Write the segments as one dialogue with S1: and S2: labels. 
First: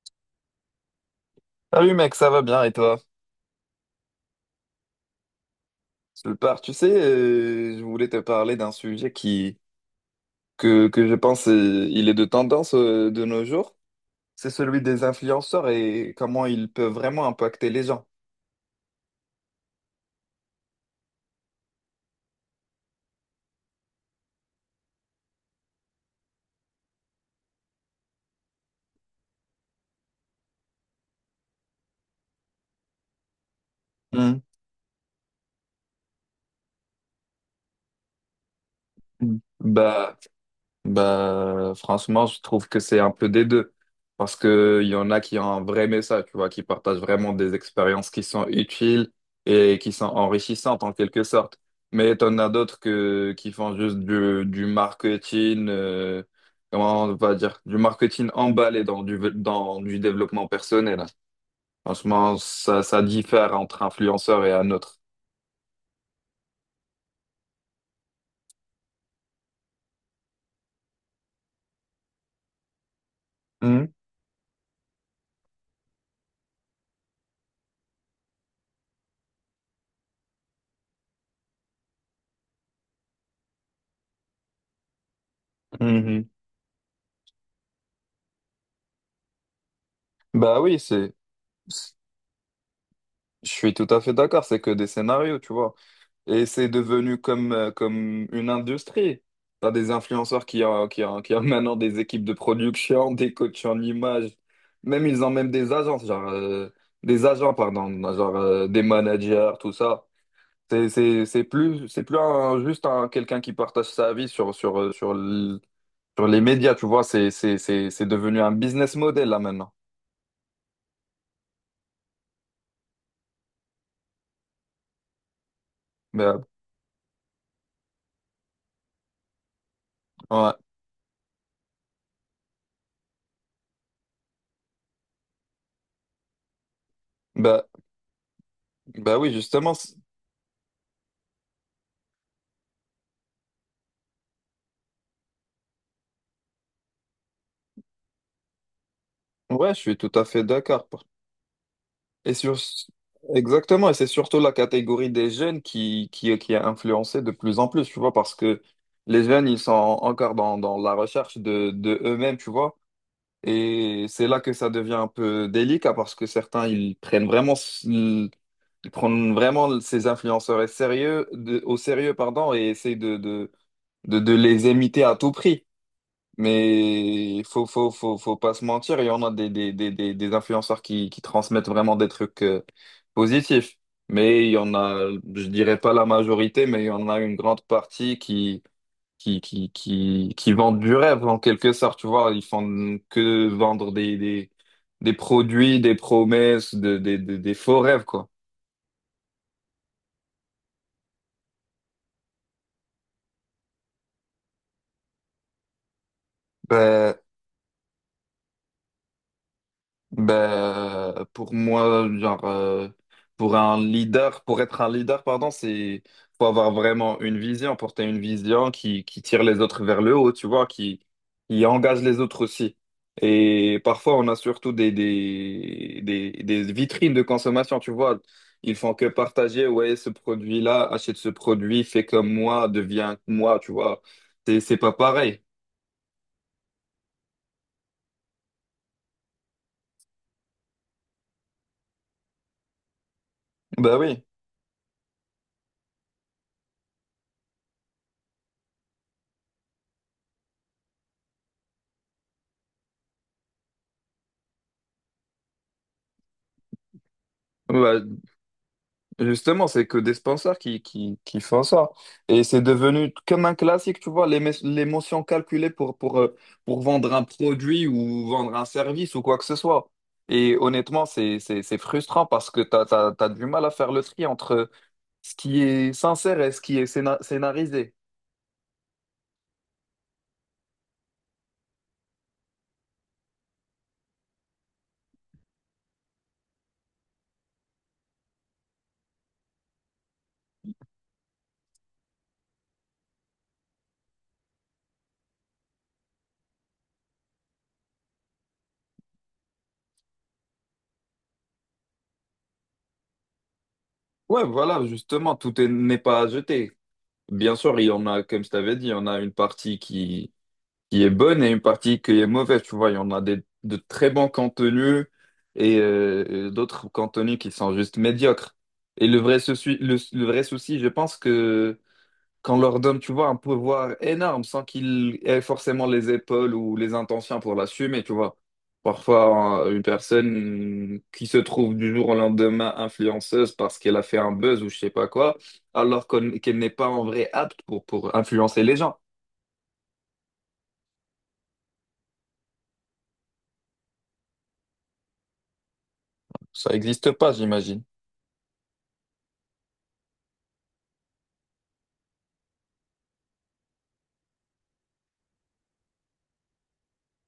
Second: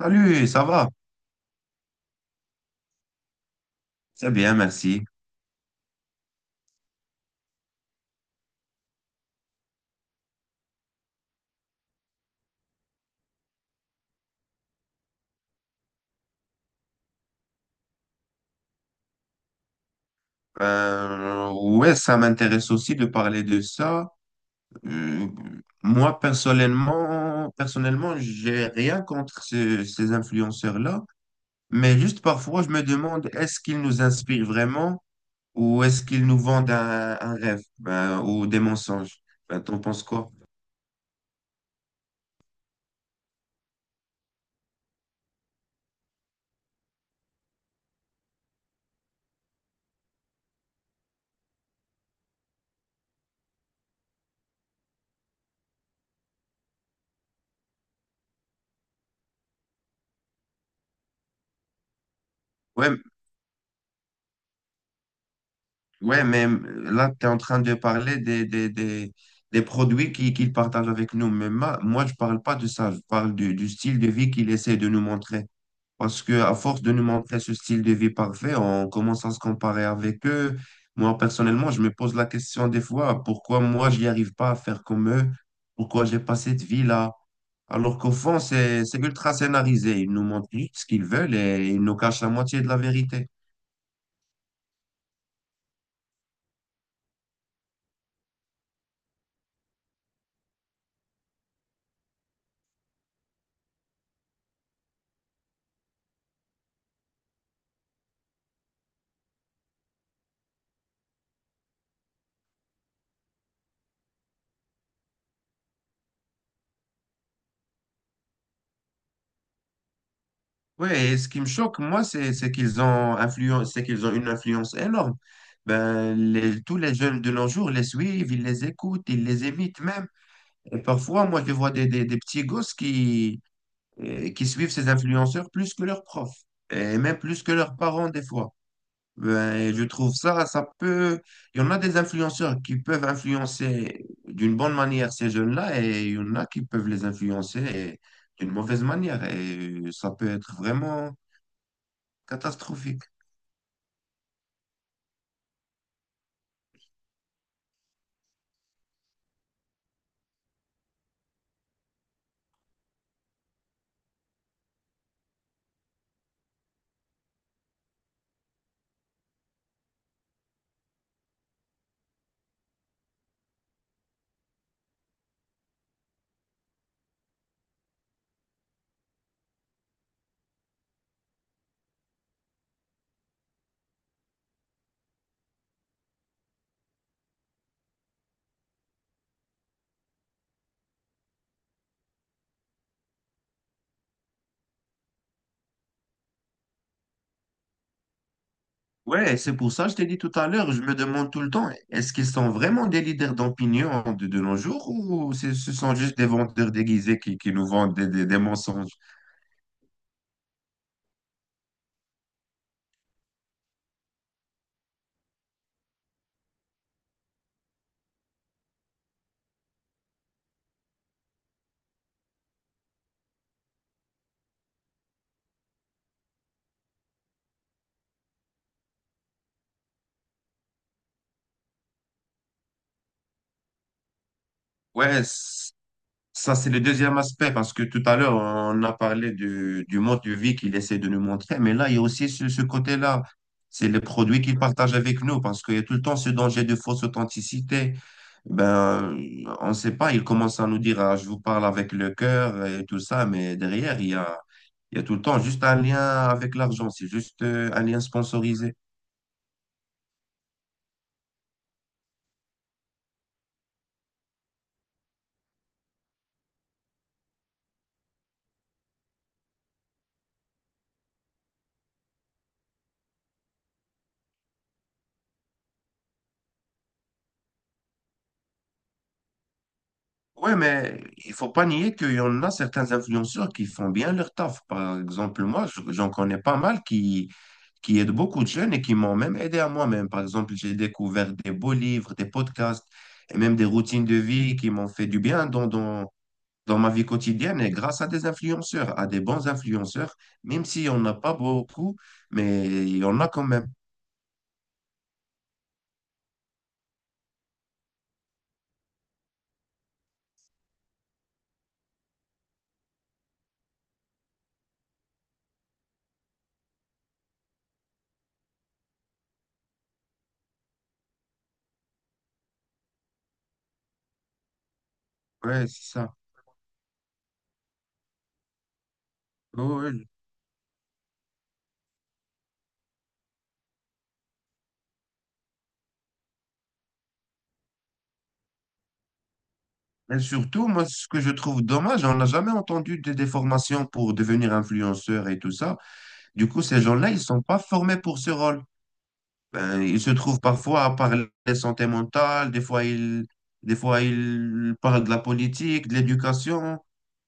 S1: Salut, ça va?
S2: Salut mec, ça va bien et toi?
S1: C'est bien, merci.
S2: Super. Tu sais, je voulais te parler d'un sujet que je pense il est de tendance de nos jours. C'est celui des influenceurs et comment ils peuvent vraiment impacter les gens.
S1: Ouais, ça m'intéresse aussi de parler de ça. Euh, moi, personnellement, j'ai rien contre ces influenceurs-là, mais juste parfois, je me demande, est-ce qu'ils nous
S2: Hmm.
S1: inspirent vraiment ou est-ce qu'ils nous vendent un rêve, ben, ou des mensonges? Ben, t'en penses
S2: Bah,
S1: quoi?
S2: Bah, franchement, je trouve que c'est un peu des deux. Parce que il y en a qui ont un vrai message, tu vois, qui partagent vraiment des expériences qui sont utiles et qui sont enrichissantes en quelque sorte. Mais t'en as d'autres que, qui font juste du marketing, comment on va dire, du marketing emballé dans du développement personnel. Franchement, ça,
S1: Ouais,
S2: ça diffère entre influenceur et un autre.
S1: ouais, mais là, tu es en train de parler des produits qu'il partage avec nous. Mais moi, je parle pas de ça. Je parle du
S2: Mhm,
S1: style de vie qu'il essaie de nous montrer. Parce que à force de nous montrer ce style de vie parfait, on commence à se comparer avec eux. Moi, personnellement, je me pose la question des fois, pourquoi moi, j'y arrive pas à faire comme eux? Pourquoi j'ai
S2: mhm.
S1: pas cette vie-là? Alors qu'au fond, c'est ultra scénarisé. Ils nous montrent
S2: Bah
S1: juste
S2: oui,
S1: ce qu'ils
S2: c'est,
S1: veulent et ils nous cachent la moitié de la vérité.
S2: je suis tout à fait d'accord, c'est que des scénarios, tu vois. Et c'est devenu comme, comme une industrie. T'as des influenceurs qui ont maintenant des équipes de production, des coachs en image. Même ils ont même des agences, genre, des agents, pardon, genre, des managers, tout ça. C'est plus un- juste un, quelqu'un qui partage sa vie sur sur les médias, tu vois. C'est devenu un business model, là, maintenant.
S1: Ouais, et ce qui me choque, moi, c'est qu'ils ont une influence énorme. Ben,
S2: Bah,
S1: tous les jeunes de nos jours les suivent, ils les écoutent, ils les imitent même.
S2: ouais.
S1: Et parfois, moi, je vois des petits gosses qui suivent ces influenceurs plus que leurs profs, et même plus que
S2: Bah,
S1: leurs parents des fois.
S2: bah oui,
S1: Ben, et
S2: justement.
S1: je trouve ça, ça peut. Il y en a des influenceurs qui peuvent influencer d'une bonne manière ces jeunes-là, et il y en a qui peuvent les influencer d'une mauvaise manière.
S2: Ouais, je
S1: Et
S2: suis
S1: ça
S2: tout à
S1: peut
S2: fait
S1: être
S2: d'accord.
S1: vraiment
S2: Et sur...
S1: catastrophique.
S2: Exactement, et c'est surtout la catégorie des jeunes qui est influencée de plus en plus, tu vois, parce que les jeunes, ils sont encore dans la recherche de eux-mêmes, tu vois, et c'est là que ça devient un peu délicat, parce que certains, ils prennent vraiment ces influenceurs sérieux, au sérieux, pardon, et essayent de les imiter à tout prix. Mais faut pas se mentir, il y en a des influenceurs qui transmettent vraiment des trucs positifs. Mais il y en a, je dirais pas la majorité, mais il y en a une grande partie qui vendent du rêve en quelque sorte, tu vois. Ils font que vendre des produits, des promesses, des faux rêves, quoi.
S1: Ouais, c'est pour ça que je t'ai dit tout à l'heure, je me demande tout le temps, est-ce qu'ils sont vraiment des leaders d'opinion de nos jours ou ce sont juste des vendeurs
S2: Ben,
S1: déguisés qui nous vendent des mensonges?
S2: Ben, pour moi, genre, pour être un leader, pardon, c'est, faut avoir vraiment une vision, porter une vision qui tire les autres vers le haut, tu vois, qui engage les autres aussi. Et parfois, on a surtout des vitrines de consommation, tu vois. Ils font que partager, ouais, ce produit-là, achète ce produit, fais comme moi, deviens moi, tu vois. C'est pas
S1: Ouais,
S2: pareil.
S1: ça, c'est le deuxième aspect, parce que tout à l'heure, on a parlé du mode de vie qu'il essaie de nous montrer, mais là, il y a aussi ce côté-là. C'est
S2: Ben
S1: les
S2: oui.
S1: produits qu'il partage avec nous, parce qu'il y a tout le temps ce danger de fausse authenticité. Ben, on ne sait pas, il commence à nous dire, ah, je vous parle avec le cœur et tout ça, mais derrière, il y a tout le temps juste un lien avec l'argent, c'est juste un lien
S2: Ouais,
S1: sponsorisé.
S2: justement, c'est que des sponsors qui font ça. Et c'est devenu comme un classique, tu vois, l'émotion calculée pour vendre un produit ou vendre un service ou quoi que ce soit. Et honnêtement, c'est frustrant parce que t'as du mal à faire le tri entre ce qui est sincère et ce qui est scénarisé.
S1: Ouais, mais il faut pas nier qu'il y en a certains influenceurs qui font bien leur taf. Par exemple, moi, j'en connais pas mal qui aident beaucoup de jeunes et qui m'ont même aidé à moi-même. Par exemple, j'ai découvert des beaux livres, des podcasts et même des routines de vie qui m'ont fait du bien dans ma vie quotidienne et grâce à des influenceurs, à des bons influenceurs, même si on n'a pas beaucoup, mais il y en a quand même.
S2: Ouais, voilà, justement, n'est pas à jeter. Bien sûr, il y en a, comme je t'avais dit, il y en a une partie qui est bonne et une partie qui est mauvaise. Tu vois, il y en a des, de très bons contenus et d'autres contenus qui sont juste médiocres. Et le vrai souci, le vrai souci, je pense que qu'on leur donne, tu vois, un pouvoir énorme sans qu'ils aient
S1: Ouais,
S2: forcément
S1: c'est
S2: les
S1: ça.
S2: épaules ou les intentions pour l'assumer, tu vois.
S1: Ouais,
S2: Parfois, une
S1: ouais.
S2: personne qui se trouve du jour au lendemain influenceuse parce qu'elle a fait un buzz ou je sais pas quoi, qu'elle n'est pas en vrai apte pour influencer les gens.
S1: Et surtout, moi, ce que je trouve dommage, on n'a jamais entendu des formations pour devenir influenceur et tout ça. Du coup,
S2: Ça
S1: ces
S2: n'existe
S1: gens-là, ils ne
S2: pas,
S1: sont pas
S2: j'imagine.
S1: formés pour ce rôle. Ben, ils se trouvent parfois à parler de santé mentale, des fois ils parlent de la politique, de l'éducation.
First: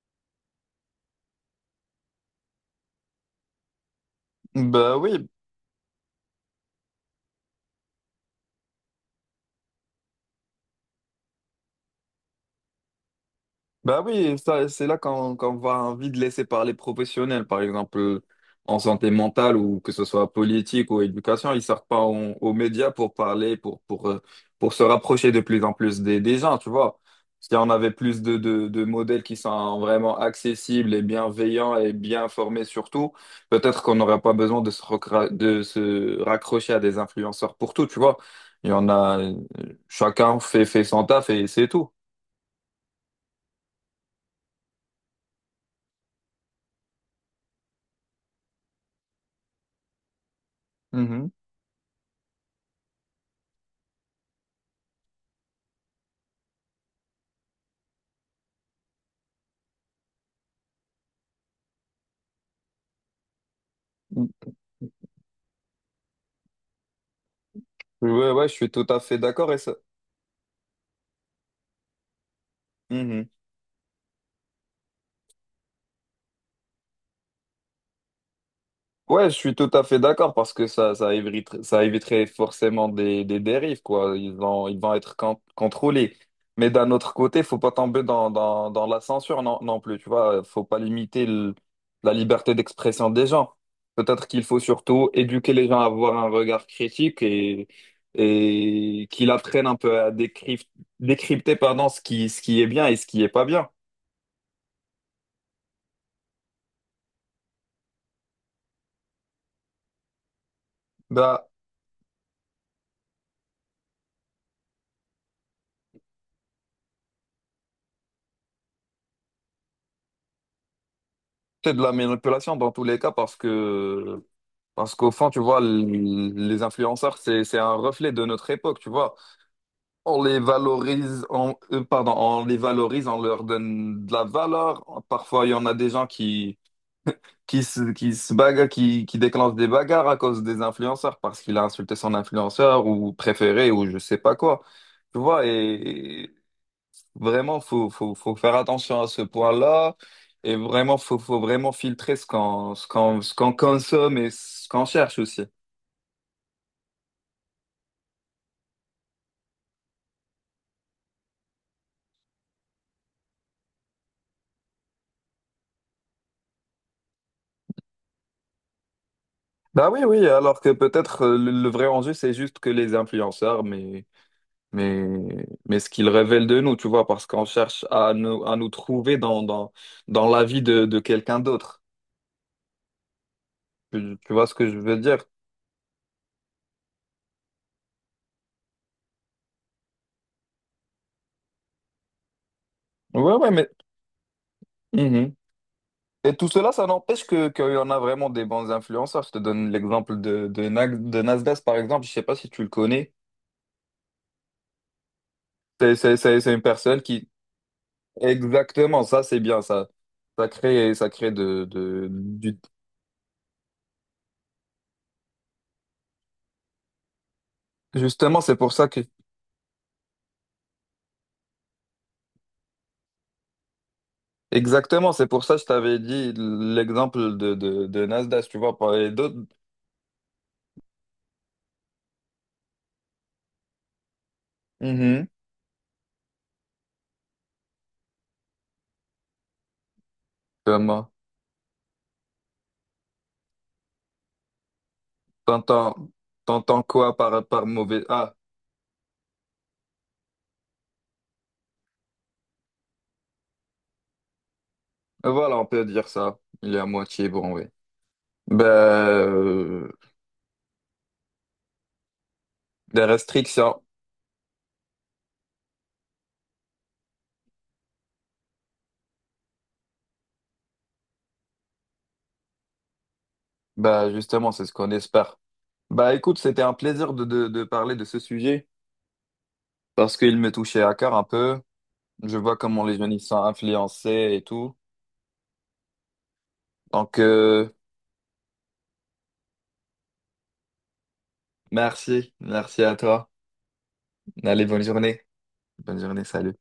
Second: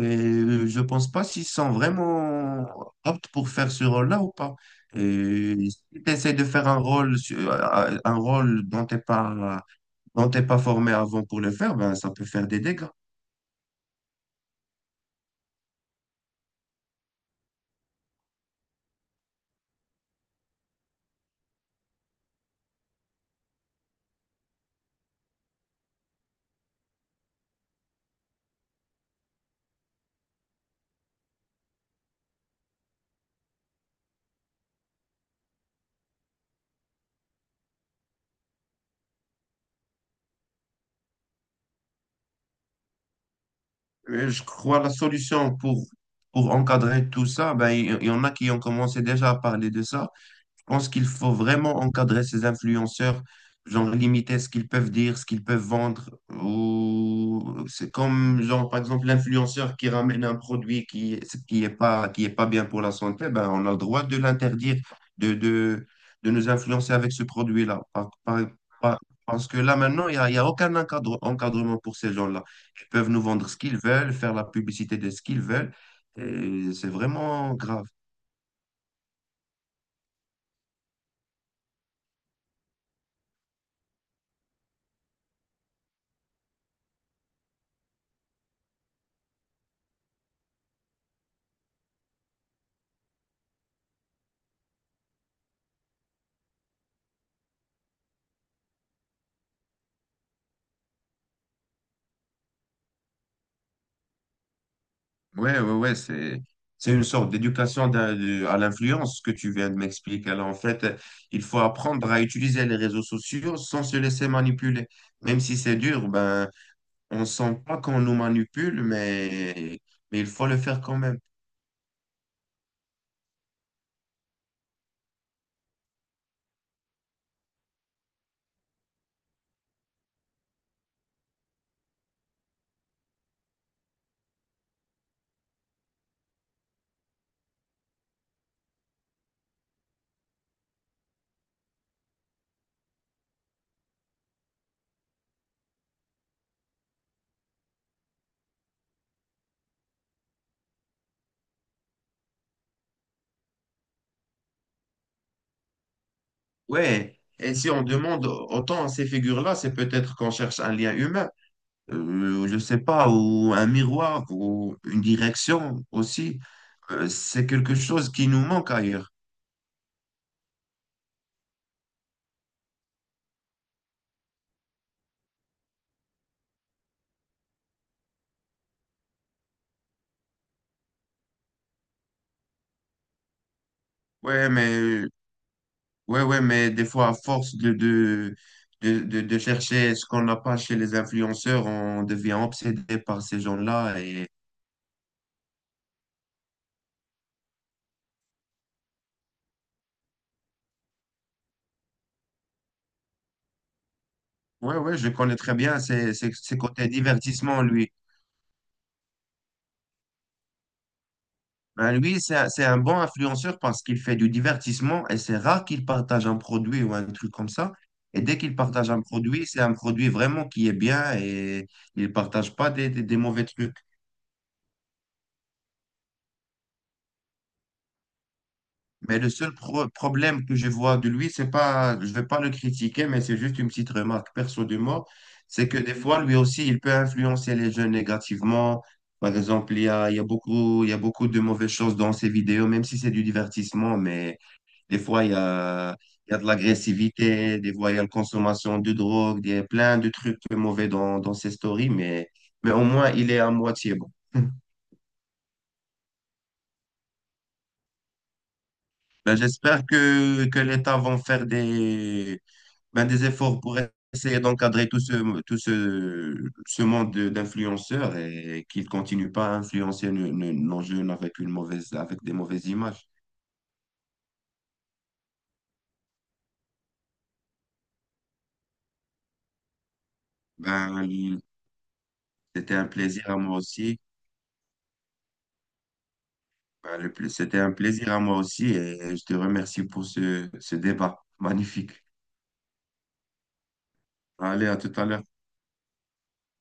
S1: Et je pense pas s'ils sont vraiment aptes pour faire ce rôle-là ou pas.
S2: Bah oui,
S1: Et si tu essaies de faire un rôle, un rôle dont t'es pas formé avant pour le faire, ben, ça peut faire des dégâts.
S2: bah oui, ça c'est là qu'on va envie de laisser parler professionnels, par exemple en santé mentale ou que ce soit politique ou éducation, ils sortent pas aux médias pour parler, pour pour se rapprocher de plus en plus des gens, tu vois. Si on avait plus de modèles qui sont vraiment accessibles et bienveillants et bien formés surtout, peut-être qu'on n'aurait pas besoin de se, de se raccrocher à des influenceurs pour tout, tu vois. Il y en a, chacun fait son taf et c'est tout.
S1: Et je crois la solution pour encadrer tout ça, ben, il y en a qui ont commencé déjà à parler de ça. Je pense qu'il faut vraiment encadrer ces influenceurs, genre limiter ce qu'ils peuvent dire, ce qu'ils peuvent vendre. Ou c'est comme genre par exemple l'influenceur qui ramène un produit qui est pas bien pour la santé, ben on a le droit de
S2: Mm.
S1: l'interdire, de, de de nous influencer avec ce produit-là.
S2: Ouais, ouais, je suis tout à
S1: Par-
S2: fait
S1: Parce
S2: d'accord
S1: que
S2: et
S1: là
S2: ça.
S1: maintenant il y a aucun encadrement pour ces gens-là. Ils peuvent nous
S2: Mhm.
S1: vendre ce qu'ils veulent, faire la publicité de ce qu'ils veulent. Et c'est vraiment grave.
S2: Ouais, je suis tout à fait d'accord parce que ça éviterait, ça éviterait forcément des dérives, quoi. Ils vont être contrôlés. Mais d'un autre côté, faut pas tomber dans la censure non, non plus, tu vois. Faut pas limiter le- la liberté d'expression des gens. Peut-être qu'il faut surtout éduquer les gens à avoir un regard critique et qu'ils apprennent un peu à décrypter, décrypter, pardon, ce qui est bien et ce qui est pas bien.
S1: Ouais, ouais, ouais, c'est une sorte d'éducation à l'influence que tu viens de m'expliquer. Alors, en fait, il
S2: Bah,
S1: faut apprendre à utiliser les réseaux sociaux sans se laisser manipuler. Même si c'est dur, ben, on sent pas qu'on nous manipule, mais il faut le faire quand même.
S2: C'est de la manipulation dans tous les cas parce qu'au fond, tu vois, les influenceurs, c'est un reflet de notre époque, tu vois. On les valorise, on les valorise, on leur donne de la valeur. Parfois, il y en a des gens qui se bagarrent, qui déclenchent des bagarres à cause des influenceurs parce qu'il a insulté son influenceur ou préféré ou je sais pas quoi. Tu vois, et vraiment, faut faire attention à ce point-là. Et vraiment, faut vraiment filtrer ce qu'on consomme et ce qu'on cherche aussi.
S1: Ouais, et si on demande autant à ces figures-là, c'est peut-être qu'on cherche un lien humain, je sais pas, ou un miroir, ou une direction aussi. C'est quelque chose qui nous manque ailleurs.
S2: Bah oui, oui, alors que peut-être le vrai enjeu, c'est juste que les influenceurs, mais, mais ce qu'ils révèlent de nous, tu vois, parce qu'on cherche à nous trouver dans la vie de quelqu'un d'autre. Tu vois
S1: Ouais,
S2: ce que je veux
S1: mais
S2: dire?
S1: Ouais, ouais, mais des fois, à force de chercher ce qu'on n'a pas chez les influenceurs, on devient obsédé par
S2: Ouais,
S1: ces
S2: ouais, mais.
S1: gens-là. Et
S2: Mhm. Et tout cela, ça n'empêche que qu'il y en a vraiment des bons influenceurs. Je te donne l'exemple de Nasdaq, par exemple. Je sais pas si tu le connais.
S1: ouais, ouais, je connais très bien
S2: C'est c'est- c'est- c'est
S1: ces
S2: une
S1: côtés
S2: personne qui...
S1: divertissement, lui.
S2: Exactement, ça, c'est bien. Ça, ça crée
S1: Ben, lui,
S2: du...
S1: c'est un bon influenceur parce qu'il fait du divertissement et c'est rare qu'il partage un produit ou un truc comme ça. Et dès
S2: Justement, c'est
S1: qu'il
S2: pour ça
S1: partage
S2: que...
S1: un produit, c'est un produit vraiment qui est bien et il partage pas des mauvais trucs.
S2: Exactement, c'est pour ça que je t'avais dit l'exemple de Nasdaq, tu vois, par les
S1: Mais le
S2: d'autres.
S1: seul problème que je vois de lui, c'est pas, je vais pas le critiquer, mais c'est juste une petite remarque perso de moi,
S2: Mhm.
S1: c'est que des fois, lui aussi, il peut influencer les jeunes négativement. Par exemple, il y a
S2: Comment?
S1: beaucoup de mauvaises choses dans ses vidéos, même si c'est du divertissement, mais des fois,
S2: T'entends,
S1: il y a de
S2: t'entends quoi par,
S1: l'agressivité,
S2: par
S1: des fois, il y a
S2: mauvais...
S1: la
S2: Ah,
S1: consommation de drogue, il y a plein de trucs mauvais dans ses stories, mais au moins, il est à moitié bon.
S2: voilà, on peut dire ça. Il est à moitié bon, oui. Ben...
S1: Ben, j'espère
S2: euh,
S1: que l'État va faire
S2: Des
S1: ben, des efforts pour
S2: restrictions.
S1: essayer d'encadrer ce monde d'influenceurs et qu'ils ne continuent pas à influencer nos jeunes avec avec des mauvaises images.
S2: Bah justement, c'est ce qu'on espère. Bah écoute, c'était un plaisir de parler de ce sujet parce qu'il me touchait à cœur un
S1: Ben,
S2: peu. Je vois
S1: c'était
S2: comment
S1: un
S2: les jeunes y
S1: plaisir à
S2: sont
S1: moi aussi.
S2: influencés et tout.
S1: Ben,
S2: Donc
S1: c'était un
S2: euh,
S1: plaisir à moi aussi et je te remercie pour ce débat magnifique.
S2: merci, merci à toi. Allez,
S1: Allez, à
S2: bonne
S1: tout à
S2: journée.
S1: l'heure.
S2: Bonne journée, salut.